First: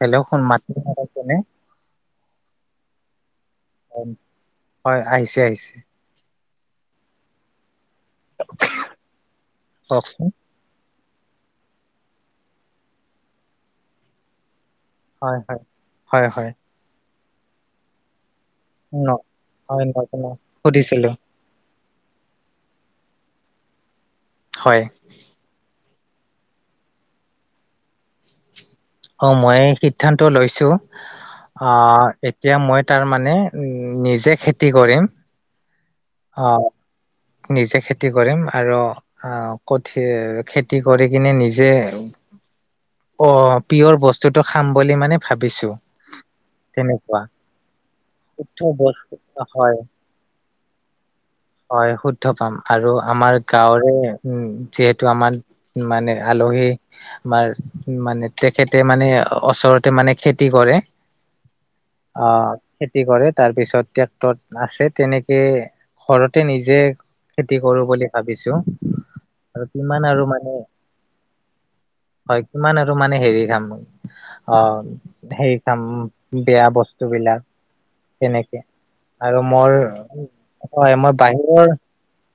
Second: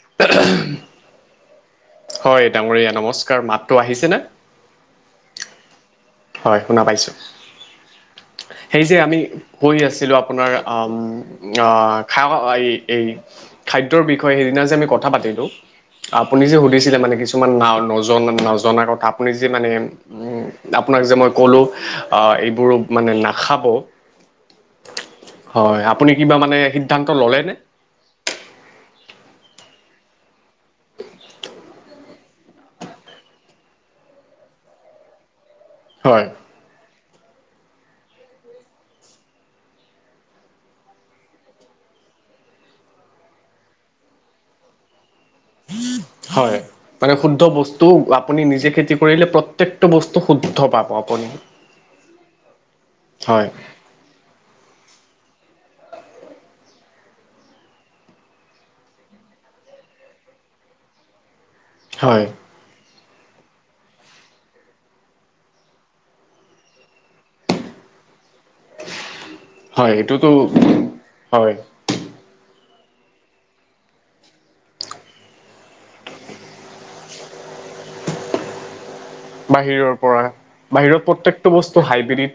Hello শুন মাতি আছেনে? হয় ডাঙৰীয়া নামত কাৰ মাতটো আহিছেনে? হয় আহিছে আহিছে হয় শুনা পাইছোঁ। সেই যে আমি কৈ আছিলো কওকচোন আপোনাৰ, আম অ খা এই এই খাদ্যৰ বিষয়ে সেইদিনা যে আমি কথা হয় পাতিলো। হয়। হয় আপুনি হয় যে সুধিছিলে মানে কিছুমান না নজন জনা কথা ন আপুনি যে মানে হয় মই তোমাক আপোনাক সুধিছিলো যে মই ক'লোঁ এইবোৰো মানে নাখাব। হয় হয় আ আপুনি কিবা মানে সিদ্ধান্ত ললে নে? অ মই সিদ্ধান্ত লৈছো। আহ এতিয়া মই তাৰ মানে নিজে খেতি কৰিম। হয় অ। নিজে খেতি কৰিম আৰু আহ কঠিয়া খেতি কৰি কিনে নিজে অ পিয়ৰ বস্তুটো খাম বুলি মানে ভাবিছো। হয়। মানে তেনেকুৱা শুদ্ধ বস্তু আপুনি শুদ্ধ নিজে খেতি বস্তু কৰিলে হয় প্ৰত্যেকটো বস্তু শুদ্ধ পাব। আপুনি। হয় শুদ্ধ পাম আৰু আমাৰ হয় গাঁৱৰে উম যিহেতু আমাৰ মানে আলহী আমাৰ মানে তেখেতে মানে ওচৰতে মানে খেতি কৰে। হয় আহ খেতি কৰে। তাৰপিছত ট্ৰেক্টৰ আছে। তেনেকে ঘৰতে নিজে খেতি কৰো বুলি ভাবিছো আৰু হয় কিমান আৰু এইটোতো মানে, হয় হয় ইমান আৰু মানে হেৰি খাম অ সেই খাম বেয়া বস্তু বিলাক তেনেকে আৰু মোৰ, বাহিৰৰ পৰা হয় বাহিৰত মই প্ৰত্যেকটো বাহিৰৰ বস্তু হাইব্ৰীড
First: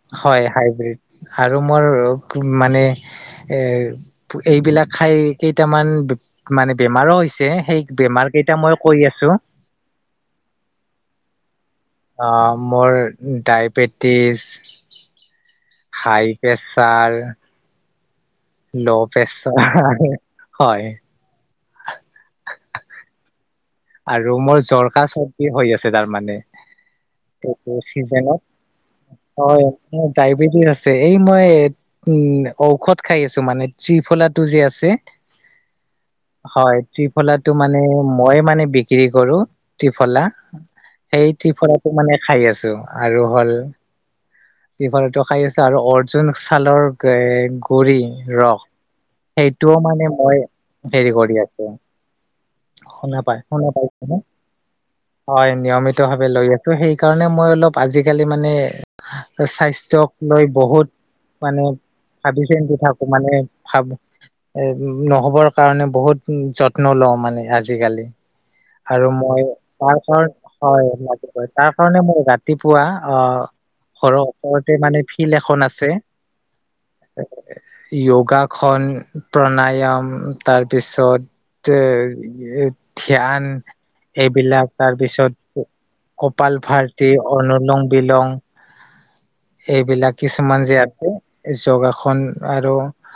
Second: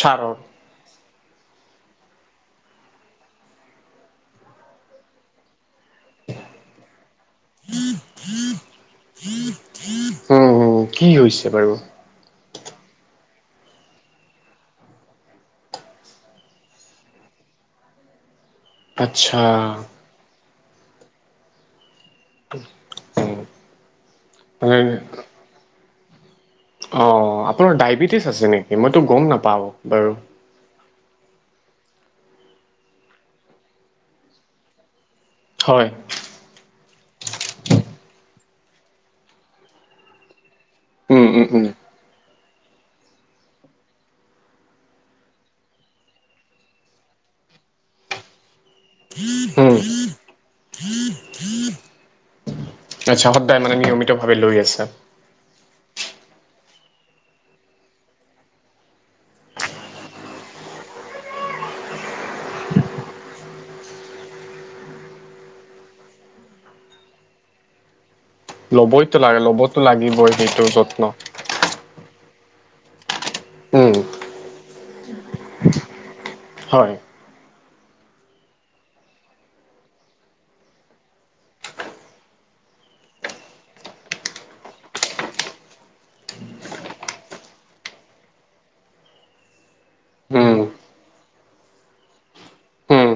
চাৰৰ হয় হাইব্ৰীড। আৰু মোৰ মানে এ এইবিলাক খাই কেইটামান মানে বেমাৰো হৈছে। সেই বেমাৰ কেইটা মই কৈ আছো। উম উম, কি হৈছে বাৰু আ মোৰ ডায়বেটিছ হাই প্ৰেচাৰ ল আচ্ছা প্ৰেছাৰ, হয়। উম। আৰু মোৰ জ্বৰ, কাঁহ, চৰ্দি হৈ আছে তাৰমানে। অ আপোনাৰ ডায়বেটিছ চিজনত, আছে নেকি মইতো গম নাপাওঁ হয় মোৰ বাৰু ডায়বেটিছ আছে। এই মই উ ঔষধ খাই আছো মানে ত্ৰিফলা টো যে আছে। হয় হয় ত্ৰিফলাটো মানে মই মানে বিক্ৰী কৰো ত্ৰিফলা। উম সেই উম উম ত্ৰিফলা টো মানে খাই আছোঁ আৰু হ'ল ট্ৰিফলাটো খাই আছো আৰু অৰ্জুন ছালৰ এ গুৰি ৰস উম সেইটোও মানে মই হেৰি কৰি আছো। শুনা আচ্ছা পায় সদায় শুনা মানে পাইছে নে? নিয়মিতভাৱে লৈ আছে হয় নিয়মিত ভাৱে লৈ আছো। সেইকাৰণে মই অলপ আজিকালি মানে স্বাস্থ্যক লৈ বহুত মানে ভাবি চিন্তি থাকো। মানে ভাব এ নহবৰ কাৰণে বহুত যত্ন লওঁ মানে আজিকালি। আৰু ল'বইতো লাগে মই ল'বতো তাৰ লাগিবই কাৰ সেইটো হয় যত্ন তাৰ কাৰণে মই গ ৰাতিপুৱা অ উম ঘৰৰ ওপৰতে মানে ফিল্ড এখন আছে হয় [unintelligible] য়োগাখন, প্ৰণায়াম, তাৰপিছত এ এ ধ্যান, এইবিলাক তাৰ পিছত কপাল ভাৰ্টি, অনলং বিলং এইবিলাক উম কিছুমান যে আছে, য়োগাসন আৰু উম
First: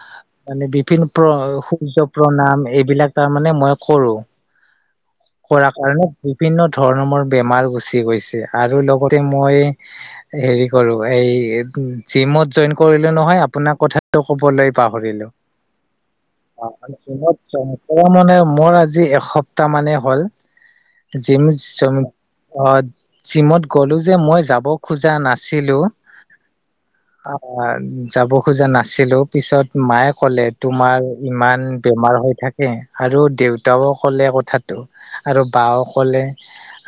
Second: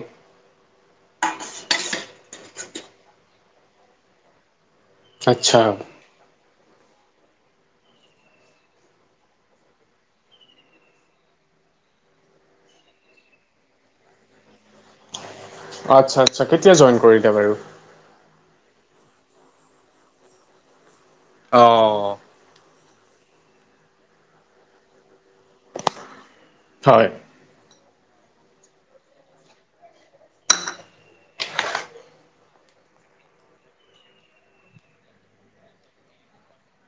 মানে বিভিন্ন প্ৰ সূৰ্য প্ৰণাম, এইবিলাক তাৰমানে মই কৰো, আচ্ছা কৰা কাৰণে বিভিন্ন ধৰণৰ মোৰ বেমাৰ গুচি গৈছে আৰু লগতে মই হেৰি কৰো, এই এটো জিমত জইন কৰিলো নহয়, আপোনাক কথাটো কবলৈ পাহৰিলো। আচ্ছা আচ্ছা কেতিয়া জইন [unintelligible] কৰিলে বাৰু মানে মোৰ আজি এসপ্তাহ মানেই হ'ল, জিম অ জইন অ জিমত গলো যে মই যাব খোজা নাছিলো হয় আ যাব খোজা নাছিলোঁ, পিছত মায়ে ক'লে তোমাৰ ইমান বেমাৰ হৈ থাকে আৰু দেউতাও ক'লে কথাটো, আৰু বাও ক'লে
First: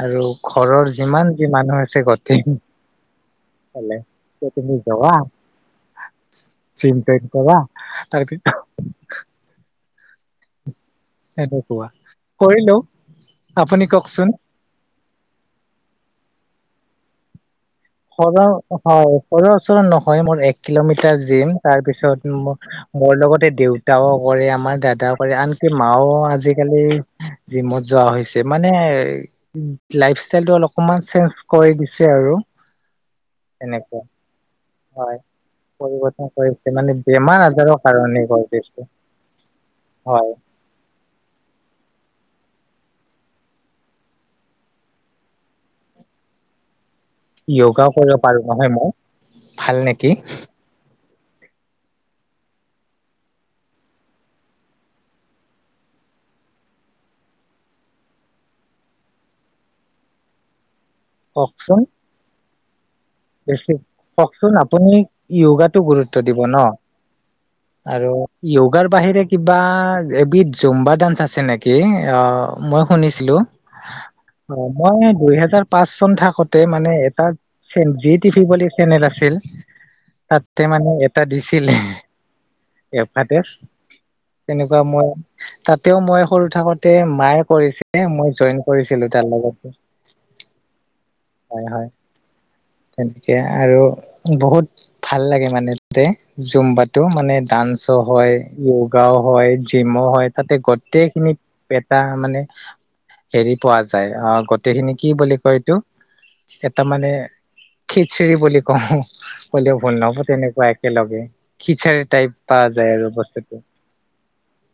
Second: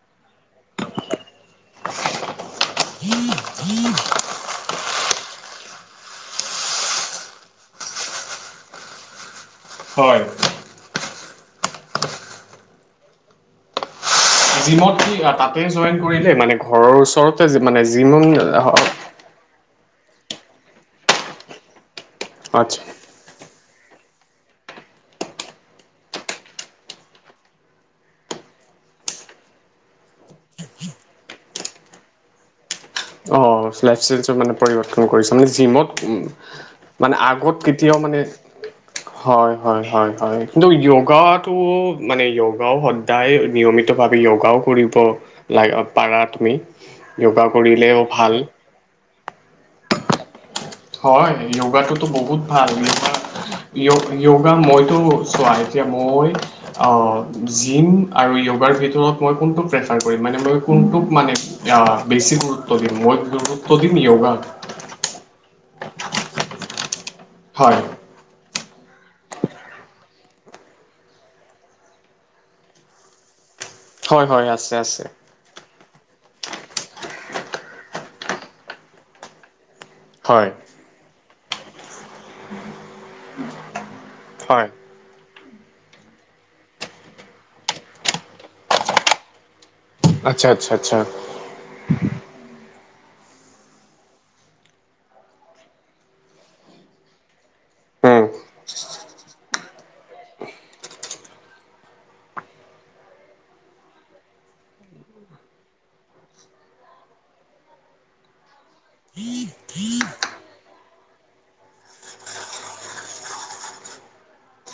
আৰু ঘৰৰ যিমান মানুহ আছে গতি [unintelligible] কলে, যে তুমি যৱা চিন্তা কৰা, তাৰপি হয়। সেনেকুৱা কৰিলো, আপুনি কওকচোন। জিমত কি তাতে জইন কৰিলে মানে ঘৰৰ ওচৰতে মানে জিম ঘৰৰ হয়, ঘৰৰ ওচৰ নহয় মোৰ এক কিলোমিটাৰ জিম, তাৰ পিছত আচ্ছা মো-মোৰ লগতে দেউ তাও কৰে আমাৰ, দাদাও কৰে, আনকি মাও আজিকালি জিমত যোৱা হৈছে মানে এ লাইফষ্টাইলটো অলপমান চেঞ্জ কৰি দিছে আৰু। অ' লাইফ এনেকুৱা চেঞ্জৰ মানে প পৰিৱৰ্তন হয় কৰিছে, মানে জিমত পৰিৱৰ্তন কৰিছে মানে বেমাৰ আগত আজাৰৰ কেতিয়াও মানে কাৰণে কৰি দিছে হয় হয় হয় হয়, কিন্তু য়োগাটো মানে য়োগাও সদায় নিয়মিতভাৱে যোগাও কৰিব লা পাৰা তুমি। য়োগা য়োগাও কৰিলেও কৰিব ভাল পাৰো নহয় মই, ভাল নেকি? হয় য়োগাটোতো বহুত ভাল, য়োগা য়োগ-য়োগা মইতো চোৱা, এতিয়া মই অ জিম আৰু য়োগাৰ ভিতৰত মই কোনটো প্ৰেফাৰ কৰিম মানে মই কোনটোক মানে আ কওকচোন বেছি গুৰু বেছি, কওকচোন আপুনি য়োগাত গুৰুত্ব দিব ন, হয় আৰু য়ো গাৰ বাহিৰে কিবা, এবিধ জুম্বা ডান্স আছে নেকি? অ', আ মই শুনিছিলো। হয় হয় অ', আছে মই আছে দুইহেজাৰ পাঁচ চন থাকোতে মানে এটা জি টিভি বুলি চেনেল আছিল, হয় তাতে মানে এটা দিছিলে এ ভাতেজ, হয় তেনেকুৱা মই তাতেও মই সৰু থাকোঁতে মায়ে কৰিছিলে, মই জইন কৰিছিলো তইৰ লগতে। আচ্ছা আচ্ছা আচ্ছা। হয় হয়। তেনেকে আৰু বহুত ভাল লাগে মানে তে জুম্বাটো, মানে ডা ন্স উম হয়, য়োগাও হয়, জিমো হয়, তাতে গোটেইখিনি এটা মানে হেৰি পোৱা যায়, আহ গোটেইখিনি কি বুলি কয় এইটো এটা মানে খিচৰি বুলি কওঁ ক'লেও ভুল নহব তেনেকুৱা একেলগে। খিচাৰি টাইপ পাৱা যায় আৰু বস্তুটো।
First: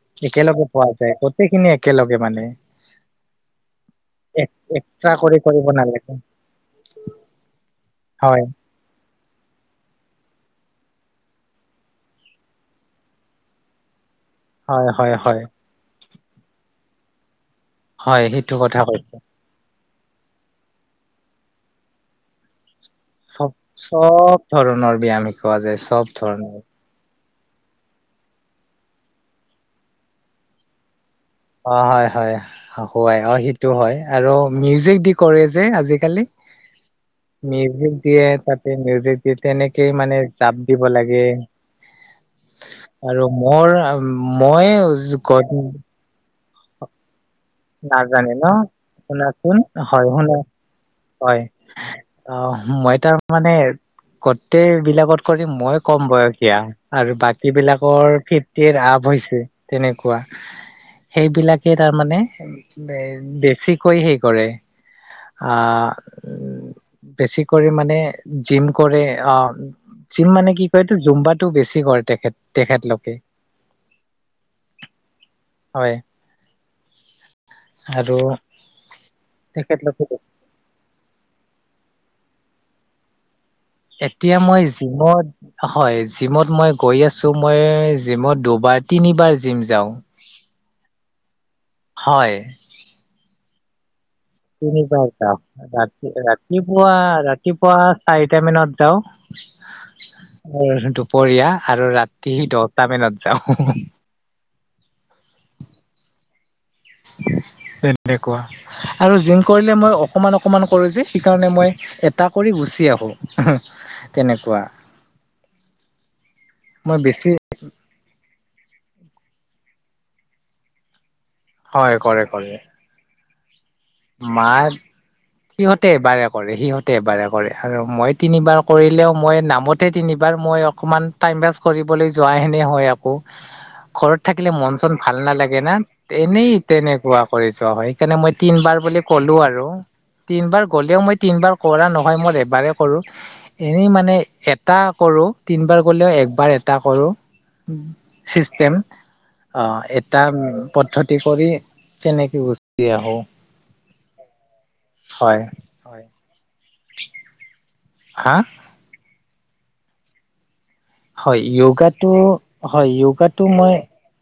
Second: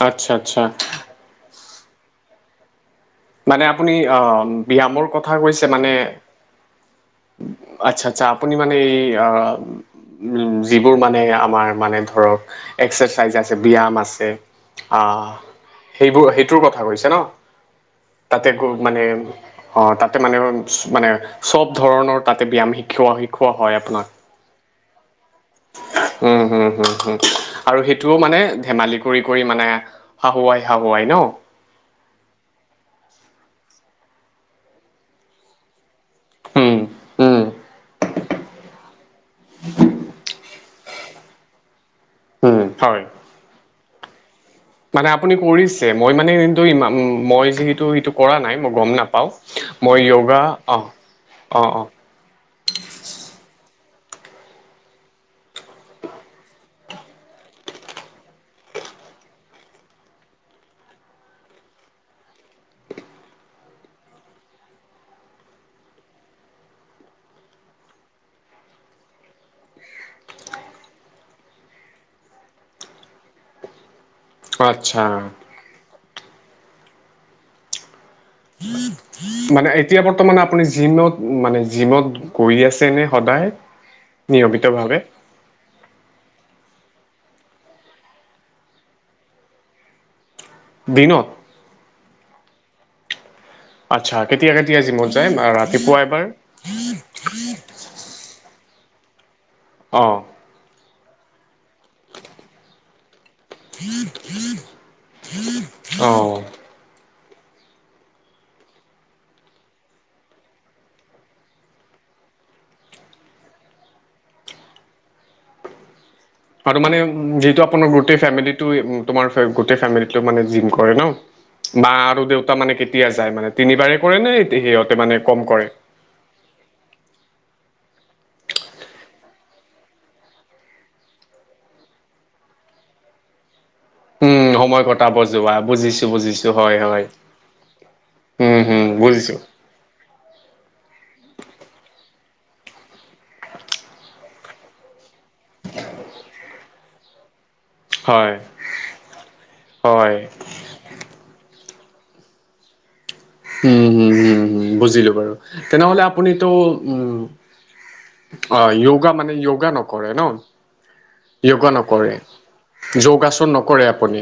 আচ্ছা আচ্ছা একেলগে পোৱা যায়, গোটেইখিনি একেলগে মানে। মানে আপুনি আহ ব্যায়ামৰ এক্সট্ৰা কথা কৰি কৈছে কৰিব মানে নালাগে [unintelligible] আচ্ছা আচ্ছা হয় আপুনি মানে এই আহ যিবোৰ মানে আমাৰ মানে ধৰক এক্সাৰচাইজ আছে ব্যায়াম আছে। হয় হয় আহ হয় সেইবো সেইটোৰ কথা কৈছে ন? হয় তাতে সেইটো গ কথা মানে কৈছো অ তাতে মানে মানে চব ধৰণৰ তাতে ব্যায়াম শি চব চব ধৰণৰ ব্যায়াম শিকোৱা যায় চব উম ধৰণৰ হুম হুম হুম আৰু সেইটোও মানে ধেমালি কৰি কৰি মানে হাহুৱাই হাহুৱাই ন? অ হয় হয় হাহুৱাই অ সেইটো হয় আৰু মিউজিক দি কৰে যে আজি। কালি। উম উম মিউজিক দিয়ে তাতে মিউজিক দিয়ে তেনেকেই মানে জাপ দিব লাগে। উম হয় আৰু মোৰ মই মানে আপুনি গত কৰিছে মই মানে কিন্তু ইমা মই যিহেতু ইটো নাজানে কৰা ন নাই মই গম নাপাওঁ। শুনাচোন হয় মই য়োগা অহ অ অ অহ মই তাৰ মানে গোটেই বিলাকত কৰি মই ক'ম বয়সীয়া আৰু বাকী বিলাকৰ ফিফটিৰ আপ হৈছে তেনেকুৱা। সেইবিলাকে তাৰমানে বেছিকৈ সেই কৰে আহ উ বেছিকৰি মানে জিম কৰে আহ জিম মানে কি কয় এইটো জুম্বাটো বেছি কৰে তেখেত তেখেতলোকে। আচ্ছা। হয় আৰু- মানে এতিয়া তেখেতলোকে বৰ্তমান আপুনি জিমত মানে জিমত গৈ আছে নে সদায়। এতিয়া মই নিয়মিতভাৱে জিমত হয় জিমত মই- গৈ আছো মই জিমত দুবাৰ তিনিবাৰ জিম যাওঁ। দিনত? হয়। আচ্ছা কেতিয়া কেতিয়া জিমত তিনিবাৰটা যায় যাওঁ। ৰাতিপুৱা ৰাতি এবাৰ ৰাতিপুৱা ৰাতিপুৱা চাৰিটা মানত- অঁ যাওঁ আৰু দুপৰীয়া আৰু ৰাতি দহটা মানত যাওঁ। অহঁ। উম। তেনেকুৱা আৰু জিম কৰিলে মই অকণমান অকণমান কৰোঁ যে সেইকাৰণে মই এটা কৰি- গুচি আহো তেনেকুৱা। আৰু মানে মই বেছি যিহেটো আপোনাৰ গোটেই ফেমিটো তোমাৰ গোটেই ফেমিলিটো মানে জিম কৰে ন। মা হয় আৰু দেউতা মানে কেতিয়া যায় মানে- তিনিবাৰে কৰে নে মাৰ সিহঁতে মানে কম কৰে সিহঁতে এবাৰে কৰে সিহঁতে এবাৰে কৰে। আৰু মই তিনিবাৰ কৰিলেও মই নামতে তিনিবাৰ মই অকণমান টাইম পাছ কৰিবলৈ যোৱা হেন- হে হয় আকৌ। ঘৰত উম, থাকিলে মন সময় চন কটাব ভাল যোৱা নালাগে না বুজিছো বুজিছো এনেই হয় হয়। তেনেকুৱা কৰি যোৱা হয়। সেইকাৰণে মই উম, তিনিবাৰ- হুম বুলি ক'লো বুজিছো আৰু তিনিবাৰ গ'লেও মই- তিনিবাৰ কৰা নহয় মই এবাৰে কৰোঁ। এনেই মানে এটা কৰোঁ তিনিবাৰ গ'লেও- একবাৰ এটা কৰোঁ। হয় চিষ্টেম হয় এটা পদ্ধতি কৰি- তেনেকে গুচি আহোঁ। হম হম হম হম বুজিলো বাৰু তেনেহলে হয়। আপুনিতো উমঁ। হা অ য়োগা মানে য়োগা নকৰে ন। হয় য়োগা য়োগাটো নকৰে হয় যোগোটো যোগাসন মই নকৰে আপুনি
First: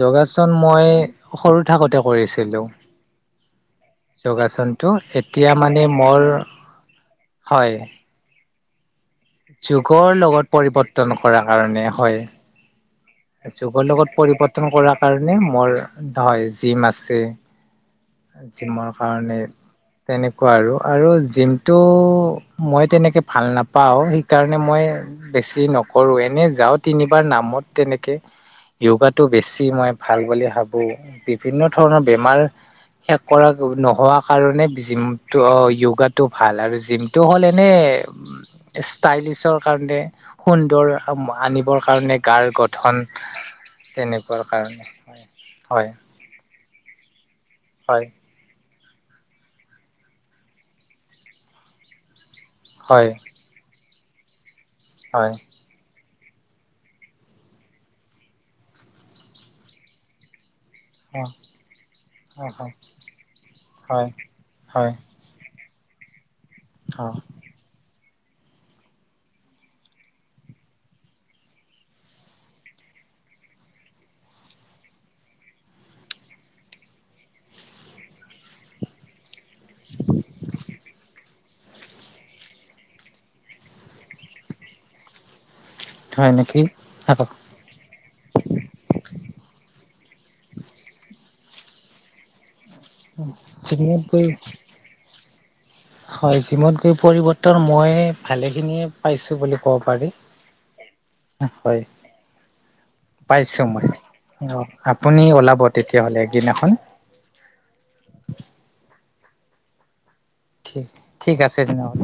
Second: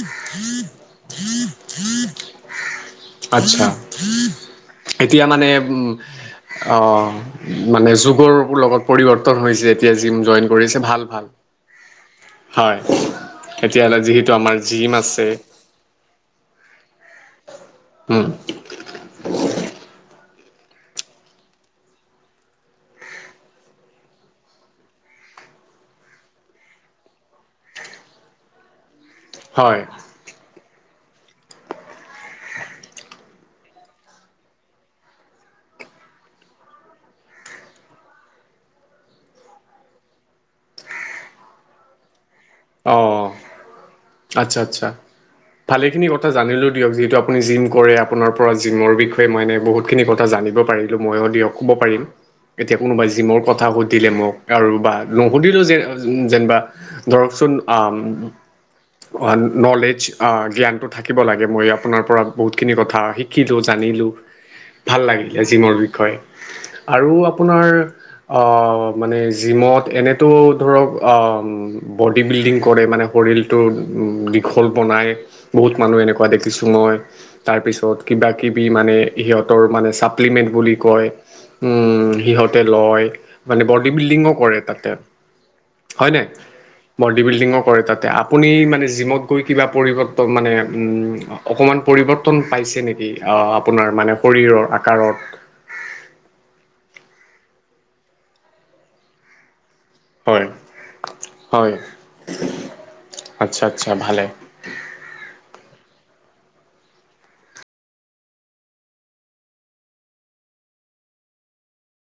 যোগাসন মই- সৰু থাকোতে কৰিছিলো। আচ্ছা যোগাসনতটো এতিয়া মানে মোৰ- হয় মানে যুগৰ- লগত পৰিৱৰ্তন হৈছে এতিয়া জিম যুগৰ জইন লগত কৰিছে ভাল পৰিৱৰ্তন ভাল। কৰাৰ কাৰণে হয়। হয় এতিয়া যুগৰ লগত যিহেতু আমাৰ পৰিৱৰ্তন জিম কৰাৰ আছে কাৰণে মোৰ হয় জিম আছে। উম, জিমৰ কাৰণে তেনে- কোৱা আৰু আৰু জিমটো মই তেনেকে ভাল নাপাও সেইকাৰণে মই- বেছি নকৰোঁ এনেই যাওঁ তিনিবাৰ নামত- তেনেকে য়োগাটো বেছি হয় মই ভাল বুলি ভাবো। বিভিন্ন ধৰণৰ বেমাৰ- শেষ কৰা নোহোৱা কাৰণে জিমটো অ য়োগাটো ভাল আৰু জিমটো হ'ল এনেই- স্তাইলিছৰ কাৰণে সুন্দৰ আনিবৰ কাৰণে গাৰ- গঠন অ তেনেকুৱাৰ আচ্ছা কাৰণে আচ্ছা হয় ভালেখিনি কথা জানিলো- দিয়ক যিহেতু আপুনি জিম কৰে হয় আপোনাৰ পৰা- জিমৰ বিষয়ে মই এনেই বহুতখিনি কথা জানিব পাৰিলো মইও দিয়ক ক'ব পাৰিম। এতিয়া কোনোবাই হয় জিমৰ কথা সুধিলে মোক আৰু বা হয় নুসুধিলেও যে যেনিবা ধৰক- আ নলেষ্ট আ জ্ঞান- থাকিব লাগে মই আপোনাৰ পৰা হয় বহুতখিনি কথা শিকিলোঁ হয় জানিলোঁ- হয় ভাল লাগিলে জিমৰ বিষয়ে অ আৰু আপোনাৰ- মানে জিমত এনেতো ধৰক- বডি বিল্ডিং কৰে মানে শৰীৰটো দীঘল বনাই বহুত মানুহ এনেকুৱা দেখিছোঁ মই। তাৰপিছত কিবা কিবি মানে সিহঁতৰ মানে ছাপ্লিমেণ্ট বুলে কয়। উম সিহঁতে লয় মানে বডি বিল্ডিংঙো কৰে তাতে। হয়নে হয় নেকি? বডি বিল্ডিঙো কৰে তাতে আপুনি মানে জিমত গৈ কিবা পৰি। মানে অকণমান পৰিৱৰ্তন পাইছে নেকি আপোনাৰ জিমত মানে গৈ শৰীৰৰ আকাৰত হয় জিমত গৈ পৰিৱৰ্তন মই ভালে খিনিয়ে পাইছো বুলি ক কব পাৰি হয় হয়। আচ্ছা পাইছো আচ্ছা ভালে মই অ আপুনি ওলাব তেতিয়াহ'লে দিনাখন ঠিক ঠিক আছে তেনেহ'লে।